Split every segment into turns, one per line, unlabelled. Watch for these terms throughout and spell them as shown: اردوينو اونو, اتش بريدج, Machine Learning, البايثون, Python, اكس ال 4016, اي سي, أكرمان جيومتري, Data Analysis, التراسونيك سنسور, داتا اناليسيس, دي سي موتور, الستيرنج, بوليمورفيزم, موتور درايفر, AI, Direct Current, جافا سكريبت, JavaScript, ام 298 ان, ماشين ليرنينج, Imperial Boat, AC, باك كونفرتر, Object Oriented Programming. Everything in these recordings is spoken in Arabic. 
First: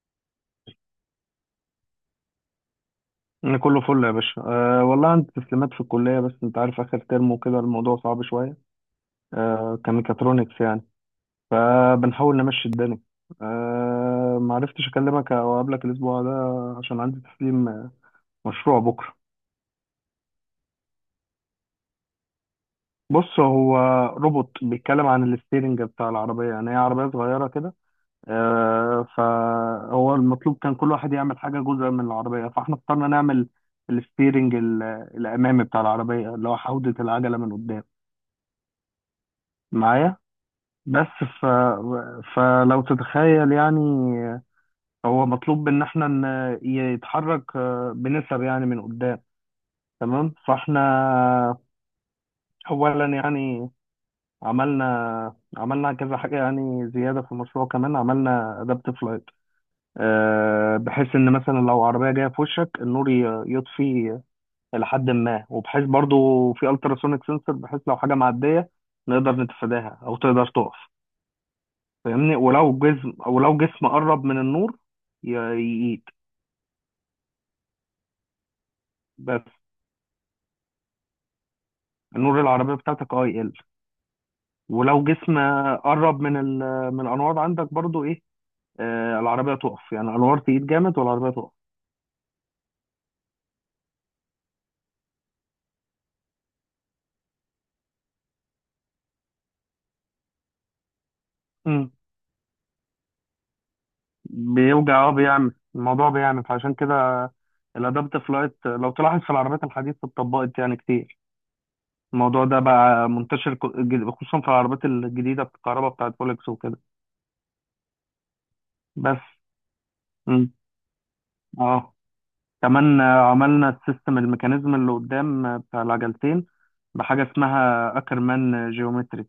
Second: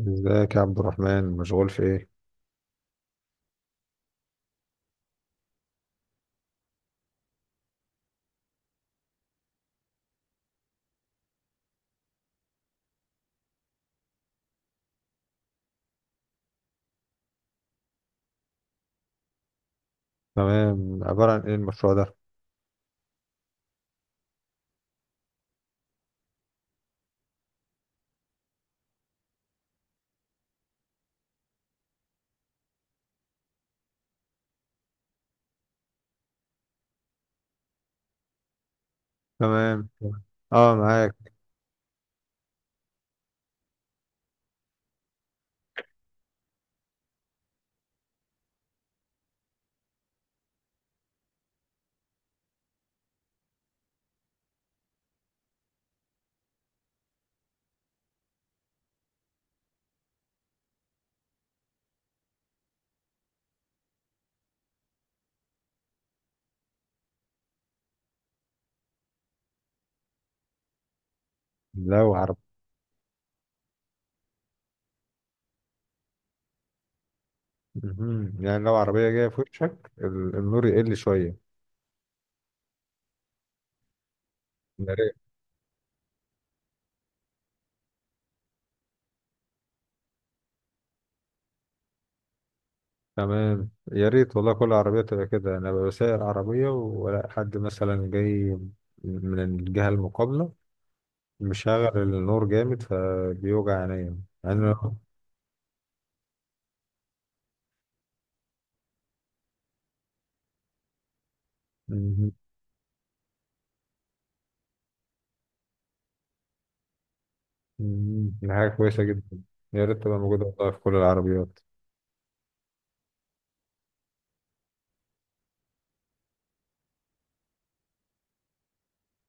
ازيك يا عبد الرحمن، مشغول في ايه؟
أنا كله فل يا باشا أه والله عندي تسليمات في الكلية بس أنت عارف آخر ترم وكده الموضوع صعب شوية. أه كميكاترونكس يعني. فبنحاول نمشي الدنيا. أه معرفتش أكلمك أو أقابلك الأسبوع ده عشان عندي تسليم مشروع بكرة.
تمام، عبارة عن ايه المشروع ده؟
بص هو روبوت بيتكلم عن الستيرنج بتاع العربية، يعني هي عربية صغيرة كده. أه فهو المطلوب كان كل واحد يعمل حاجة جزء من العربية، فاحنا اخترنا نعمل الستيرنج ال- الأمامي بتاع العربية، اللي هو حوضة العجلة من قدام.
تمام،
معايا
اه
بس.
معاك.
ف... فلو تتخيل يعني هو مطلوب ان احنا يتحرك بنسب يعني من قدام. تمام، فاحنا اولا يعني عملنا كذا حاجه يعني زياده في المشروع. كمان عملنا ادابتيف لايت، بحيث ان مثلا لو عربيه جايه في وشك النور يطفي لحد ما، وبحيث برضو في التراسونيك سنسور، بحيث لو حاجه معديه نقدر نتفاداها او تقدر تقف.
لو عرب
فاهمني؟ ولو جسم، ولو جسم قرب من النور يقيد.
مهم. يعني لو عربية جاية في
بس
وشك النور يقل شوية.
النور العربية بتاعتك اه يقل،
يا
ولو
ريت.
جسم قرب من من الأنوار عندك برضو إيه، آه، العربية تقف، يعني الأنوار تقيد جامد والعربية تقف.
تمام، يا ريت والله كل عربية تبقى كده. انا ببقى سايق عربية ولا حد مثلا جاي من الجهة المقابلة
مم.
مشغل النور جامد فبيوجع عينيا. يعني مهم.
بيوجع، اه، بيعمل الموضوع، بيعمل، فعشان كده الأدابتيف لايت لو تلاحظ في العربيات الحديثة اتطبقت يعني كتير. الموضوع ده بقى منتشر خصوصا في العربيات الجديدة، الكهرباء بتاعت فولكس وكده.
مهم. دي حاجة كويسة
بس.
جدا. يا ريت تبقى موجودة
مم.
والله في كل العربيات.
اه، كمان عملنا السيستم، الميكانيزم اللي قدام بتاع العجلتين، بحاجة اسمها أكرمان جيومتري.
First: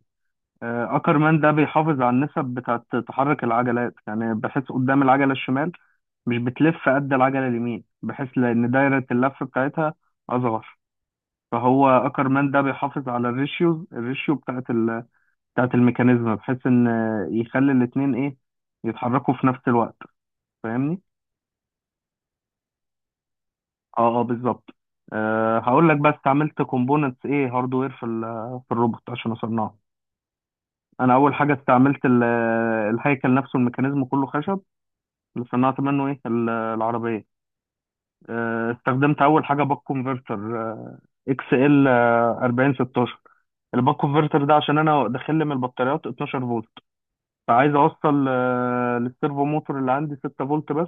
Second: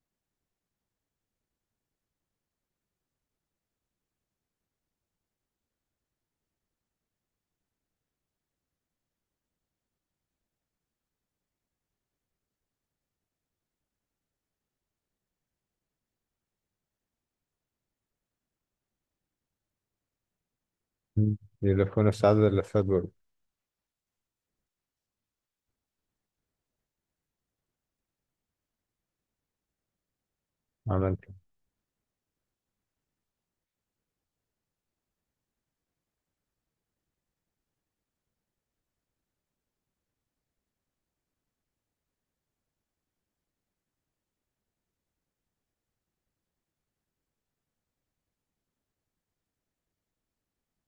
أكرمان ده بيحافظ على النسب بتاعة تحرك العجلات، يعني بحيث قدام العجلة الشمال مش بتلف قد العجلة اليمين، بحيث لأن دايرة اللف بتاعتها أصغر. فهو أكرمان ده بيحافظ على الريشيو بتاعة بتاعة الميكانيزم، بحيث إن يخلي الاتنين إيه يتحركوا في نفس الوقت. فاهمني؟
مهم. يلفونا في سعادة اللفات برضه.
اه اه بالظبط. أه هقول لك بس استعملت كومبوننتس ايه، هاردوير في في الروبوت عشان اصنعه. انا
عملت؟
اول حاجه استعملت الهيكل نفسه، الميكانيزم كله خشب اللي صنعت منه ايه العربيه. أه استخدمت اول حاجه باك كونفرتر اكس ال 4016. الباك كونفرتر ده عشان انا داخل لي من البطاريات 12 فولت، فعايز اوصل للسيرفو موتور اللي عندي 6 فولت بس،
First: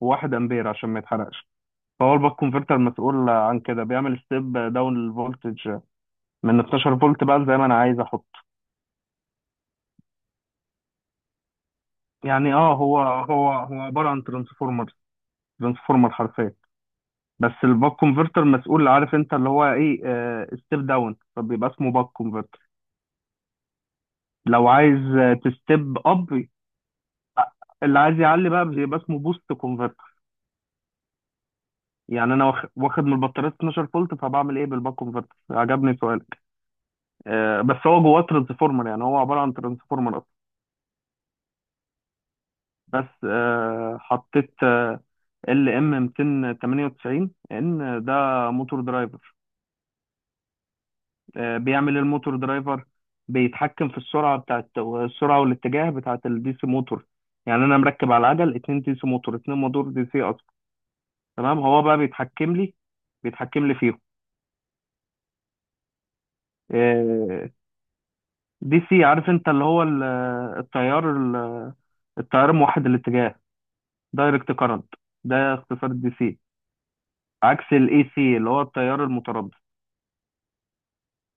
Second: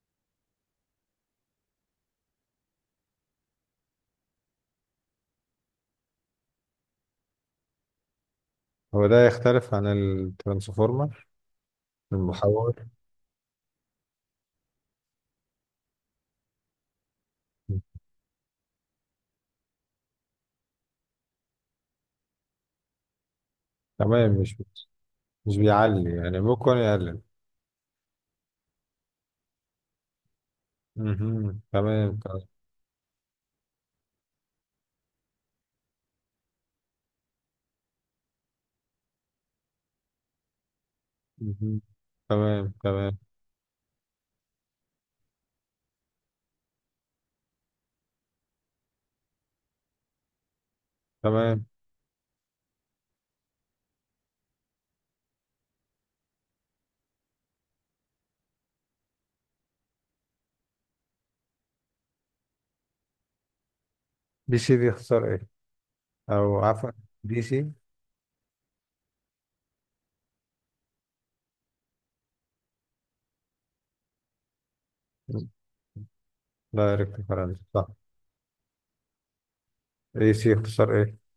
و1 امبير عشان ما يتحرقش. فهو الباك كونفرتر مسؤول عن كده، بيعمل ستيب داون الفولتج من 12 فولت بقى زي ما انا عايز احط.
هو ده يختلف عن الترانسفورمر،
يعني
المحول؟
اه هو هو عباره عن ترانسفورمر، ترانسفورمر حرفيا. بس الباك كونفرتر مسؤول، عارف انت اللي هو ايه، ستيب داون، فبيبقى اسمه باك كونفرتر.
تمام. مش
لو عايز
مش
تستيب
بيعلي يعني،
اب،
ممكن يقلل.
اللي عايز يعلي بقى بيبقى اسمه بوست كونفرتر.
مهم. تمام،
يعني انا
تمام.
واخد من البطاريه 12 فولت، فبعمل ايه بالباك كونفرتر؟ عجبني سؤالك. بس هو جواه ترانسفورمر، يعني هو عباره عن ترانسفورمر.
مهم. تمام، تمام،
بس حطيت ال ام 298 ان، ده موتور درايفر.
تمام.
بيعمل إيه الموتور درايفر؟ بيتحكم في السرعه، بتاعت السرعه والاتجاه بتاعت الدي سي موتور. يعني انا مركب على العجل اتنين دي سي موتور، اتنين موتور دي سي اصلا. تمام، هو بقى بيتحكم لي بيتحكم لي فيهم.
دي سي، دي اختصار ايه؟ او عفوا، دي
آه،
سي.
دي سي عارف انت اللي هو التيار التيار موحد الاتجاه، دايركت كارنت، ده اختصار الدي سي.
دايركت كرنت،
عكس
صح؟
الاي سي اللي هو التيار المتردد.
اي سي اختصار ايه؟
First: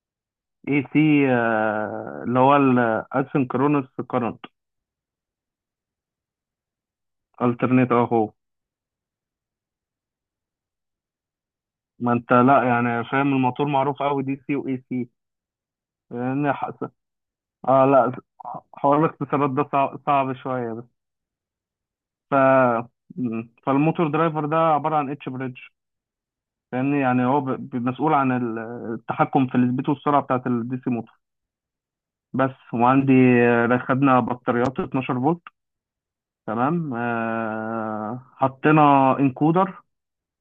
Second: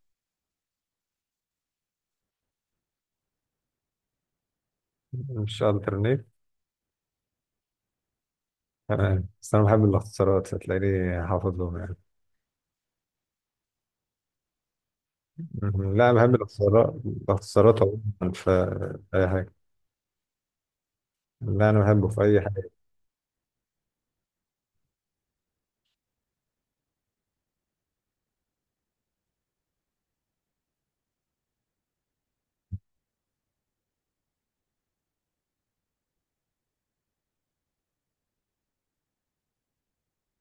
اي سي اللي هو الاسynchronous current,
مش الترنيت؟
alternate اهو.
تمام. بس انا بحب الاختصارات، هتلاقيني حافظ لهم يعني.
ما انت لا يعني فاهم، الموتور معروف قوي دي سي واي سي.
مهم. لا، انا بحب
لان حس...
الاختصارات
اه لا،
عموما في
حوار
اي
الاختصارات
حاجه.
ده صعب، صعب شويه بس.
لا، انا بحبه في
ف
اي حاجه.
مم. فالموتور درايفر ده عباره عن اتش بريدج، لان يعني هو مسؤول عن التحكم في السبيد والسرعه بتاعه الدي سي موتور بس. وعندي خدنا بطاريات 12 فولت. تمام، حطينا انكودر،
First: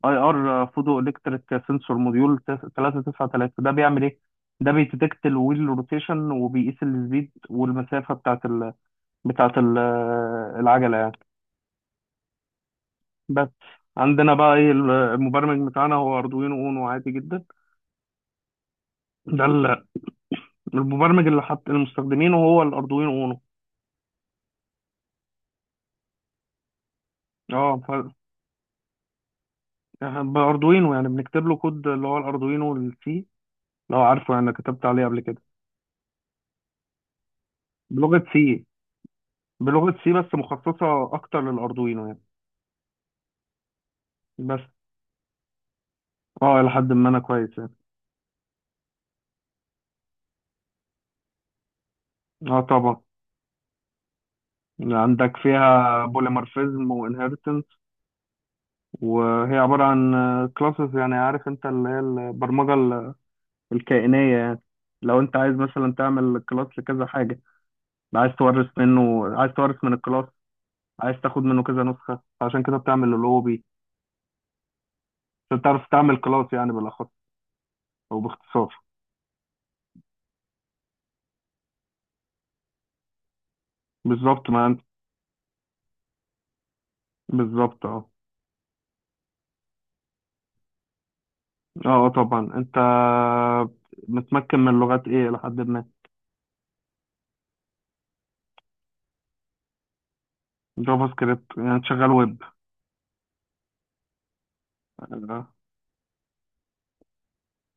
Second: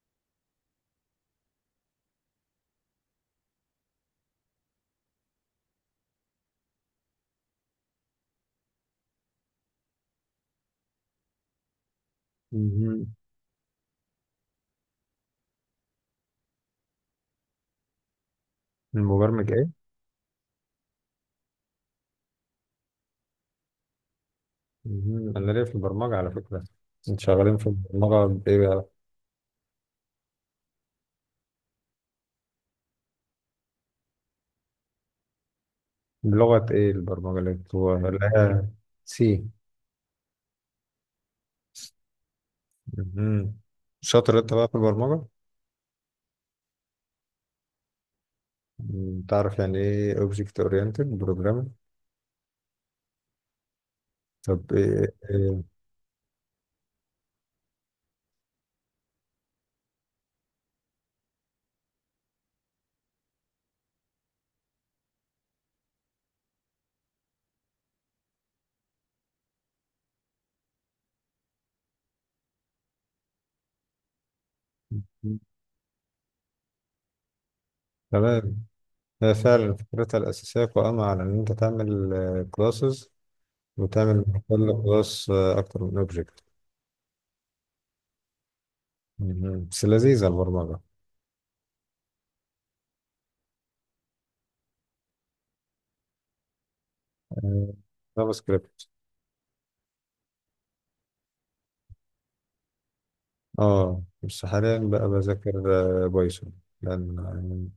اي ار فوتو الكتريك سنسور، موديول 393. ده بيعمل ايه؟ ده بيتدكت الويل روتيشن وبيقيس السبيد والمسافه بتاعت بتاعت العجله يعني.
مهم.
بس. عندنا بقى ايه، المبرمج بتاعنا هو اردوينو اونو عادي جدا. ده
المبرمج؟
المبرمج اللي حط المستخدمين هو الاردوينو اونو.
مهم. انا ليا في البرمجه على فكره. انت شغالين في
اه
البرمجه بايه بقى؟
باردوينو، يعني بنكتب له كود اللي هو الاردوينو السي، لو عارفه يعني، كتبت عليه قبل كده.
بلغه ايه البرمجه
بلغه
اللي هي؟
سي.
سي.
بلغه سي بس مخصصه اكتر للاردوينو يعني.
مهم. شاطر انت
بس
بقى في البرمجه.
اه الى حد ما انا كويس يعني.
مم. تعرف يعني ايه اوبجكت اورينتد بروجرامينج؟
اه طبعا.
طب ايه,
عندك
إيه.
فيها بوليمورفيزم وانهيرتنس، وهي عبارة عن كلاسز، يعني عارف انت اللي هي البرمجة الكائنية يعني. لو انت عايز مثلا تعمل كلاس لكذا حاجة، عايز تورث منه، عايز تورث من الكلاس، عايز تاخد منه كذا نسخة، عشان كده بتعمل اللوبي
مم.
عشان تعرف تعمل كلاس يعني بالاخص، او
تمام.
باختصار.
هي فعلا فكرتها الاساسيه قائمه على ان انت تعمل كلاسز، وتعمل من
بالظبط، ما انت
كل كلاس اكتر من اوبجكت.
بالظبط اه
بس لذيذه البرمجه.
اه. آه طبعا، انت متمكن من لغات ايه لحد ما؟
جافا سكريبت.
جافا سكريبت، يعني شغال ويب.
اه بس حاليا بقى بذاكر
آه.
بايثون. لان يعني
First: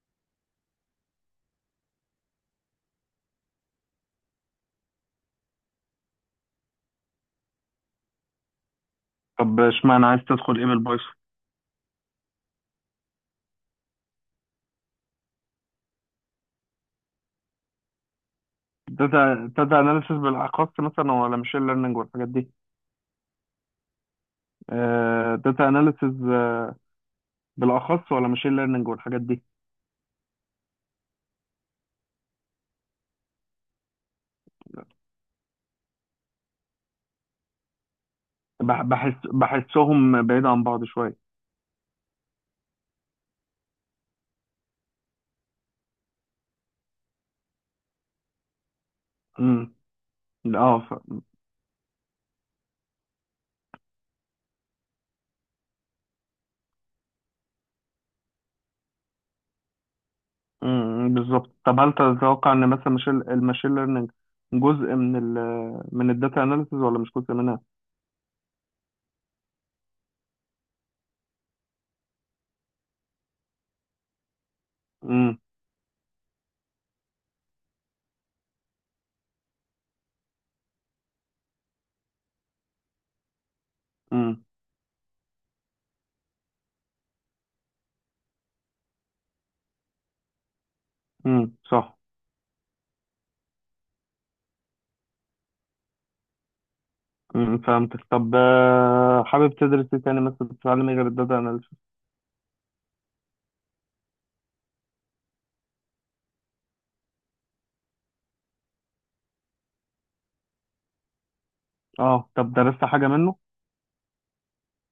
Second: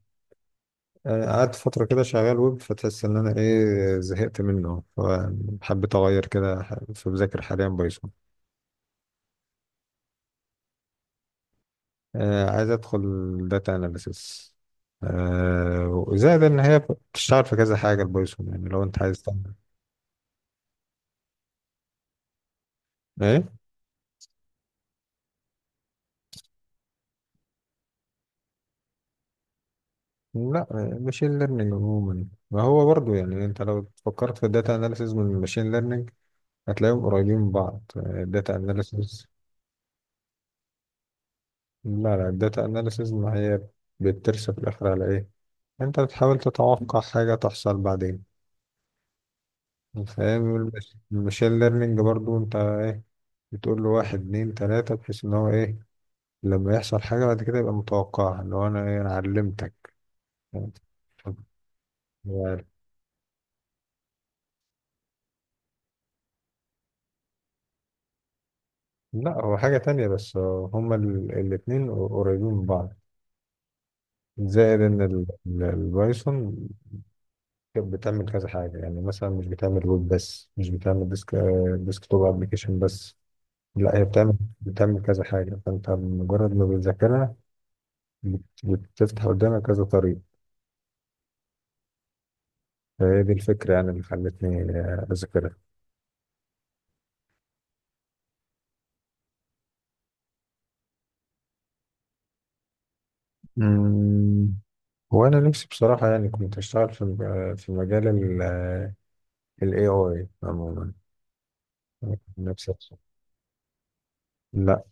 قعدت فترة كده شغال ويب فتحس ان انا ايه زهقت منه فحبيت اغير كده فبذاكر حاليا بايثون.
طب اشمعنى عايز تدخل ايه من البايثون؟
عايز ادخل داتا اناليسيس. وزائد ان هي بتشتغل في كذا حاجة البايثون، يعني لو انت عايز
داتا
تعمل
داتا اناليسيس بالاخص مثلا، ولا ماشين ليرنينج والحاجات دي؟
ايه.
داتا اناليسيس بالاخص، ولا ماشين ليرنينج والحاجات دي؟
لا، ماشين ليرنينج عموما ما هو برضو، يعني انت لو فكرت في الداتا اناليسيس من الماشين ليرنينج هتلاقيهم قريبين من بعض، الداتا
بحس
اناليسيس.
بحسهم بعيد عن بعض شويه.
لا، لا، الداتا اناليسيز ما هي بترسى في الاخر على ايه؟ انت بتحاول تتوقع حاجه تحصل بعدين.
امم.
فاهم.
اه
المشين ليرنينج برضو انت ايه، بتقول له واحد اتنين تلاته بحيث ان هو ايه، لما يحصل حاجه بعد كده يبقى متوقعها، اللي هو انا ايه، انا علمتك يعني.
امم. بالظبط، طب هل تتوقع ان مثلا ماشين الماشين ليرنينج جزء من ال من الداتا اناليسيس ولا مش جزء منها؟
لا هو حاجه تانية، بس هما الاتنين قريبين من بعض. زائد ان
امم.
البايثون كانت بتعمل كذا حاجه، يعني مثلا مش بتعمل ويب بس، مش بتعمل ديسك توب ابلكيشن بس. لا، هي بتعمل
امم.
بتعمل كذا حاجة، فأنت مجرد ما بتذاكرها بتفتح قدامك كذا طريق.
صح.
فهي دي الفكرة، يعني اللي خلتني أذاكرها.
امم، فهمتك. طب حابب تدرس ايه تاني مثلا، تتعلم ايه غير الداتا؟
امم. وأنا نفسي بصراحة، يعني كنت أشتغل في مجال ال AI عموما.
اه، طب
نفسي
درست
أدخل.
حاجة منه
لا،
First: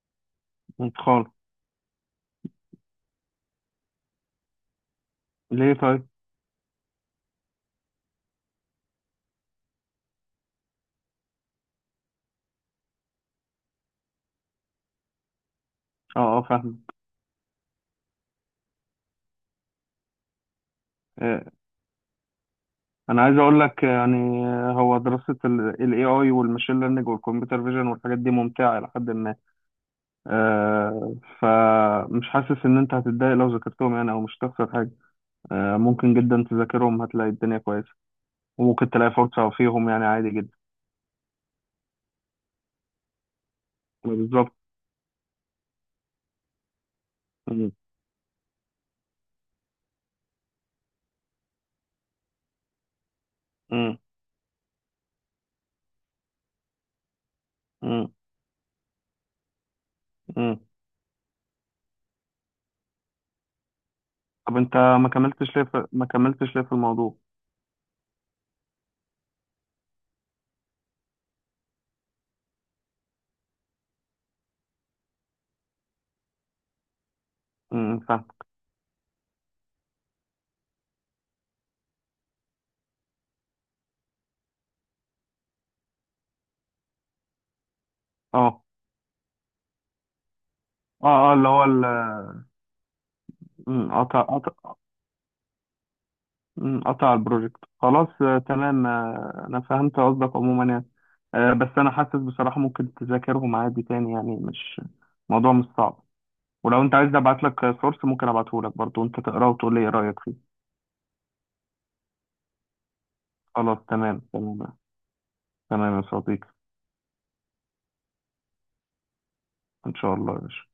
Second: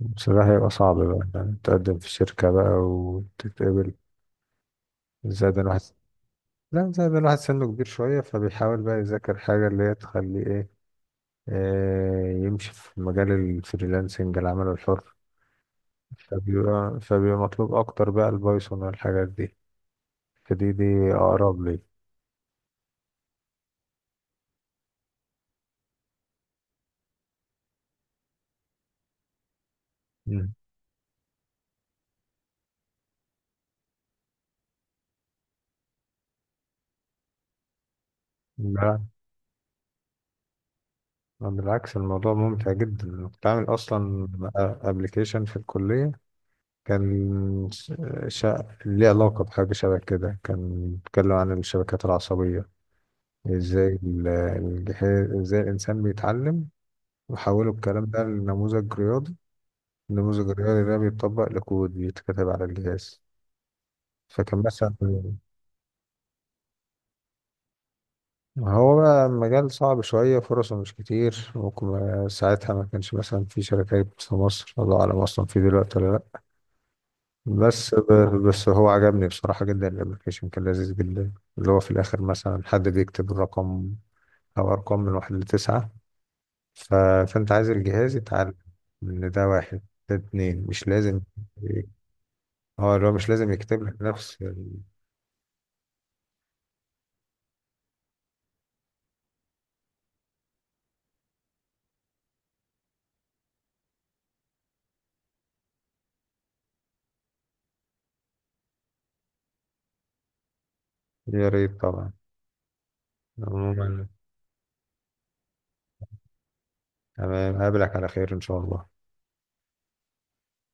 بصراحة يبقى صعب
انت خالص؟
بقى، يعني تقدم في شركة بقى وتتقبل. زائد
ليه
الواحد
طيب؟
لا، زائد الواحد سنه كبير شوية، فبيحاول بقى يذاكر حاجة اللي هي تخليه إيه، يمشي في مجال الفريلانسنج، العمل الحر.
اه اه فاهم.
فبيبقى مطلوب أكتر بقى البايثون والحاجات دي. فدي
آه،
أقرب لي.
انا عايز اقول لك يعني، هو دراسة ال AI والماشين ليرنينج والكمبيوتر فيجن والحاجات دي ممتعة الى حد ما.
مم.
آه، فمش حاسس ان انت هتتضايق لو ذاكرتهم يعني، او مش هتخسر حاجة. آه، ممكن جدا تذاكرهم، هتلاقي الدنيا كويسة، وممكن
لا،
تلاقي فرصة فيهم يعني عادي جدا.
بالعكس الموضوع ممتع جدا. أنا كنت عامل
يعني
أصلا
بالظبط.
أبلكيشن في الكلية، كان
مم.
ليه علاقة بحاجة شبه كده، كان بيتكلم عن الشبكات العصبية،
مم.
ازاي الجهاز، ازاي الإنسان بيتعلم. وحولوا الكلام
مم.
ده لنموذج رياضي. نموذج
مم.
الرياضي ده بيتطبق لكود بيتكتب على الجهاز.
طب
فكان
انت
مثلا.
ما كملتش ليه في ما كملتش ليه في الموضوع؟
هو بقى مجال صعب شوية، فرصه مش كتير، ممكن ساعتها ما كانش مثلا في شركات في مصر، الله أعلم أصلا في دلوقتي ولا لأ. بس
مم، فاهم.
ب- بس هو عجبني بصراحة جدا، الأبلكيشن كان لذيذ جدا، اللي هو في الآخر مثلا حد بيكتب الرقم أو أرقام من واحد لتسعة. ف. فأنت عايز الجهاز يتعلم
اه
إن ده واحد، ده اتنين، مش
اه
لازم.
اه اللي هو
اه، اللي هو مش لازم يكتب
مم،
لك
قطع،
نفس
مم، قطع البروجكت خلاص. تمام، انا فهمت قصدك عموما يعني. بس انا حاسس بصراحة ممكن تذاكرهم عادي تاني يعني، مش موضوع، مش صعب. ولو انت عايز ابعت لك سورس ممكن ابعته لك برضه، انت تقراه وتقول لي ايه رأيك فيه.
يا ريت طبعا.
خلاص
عموما.
تمام تمام. تمام يا صديقي.
تمام، هقابلك على خير إن شاء الله.
ان شاء الله يا باشا.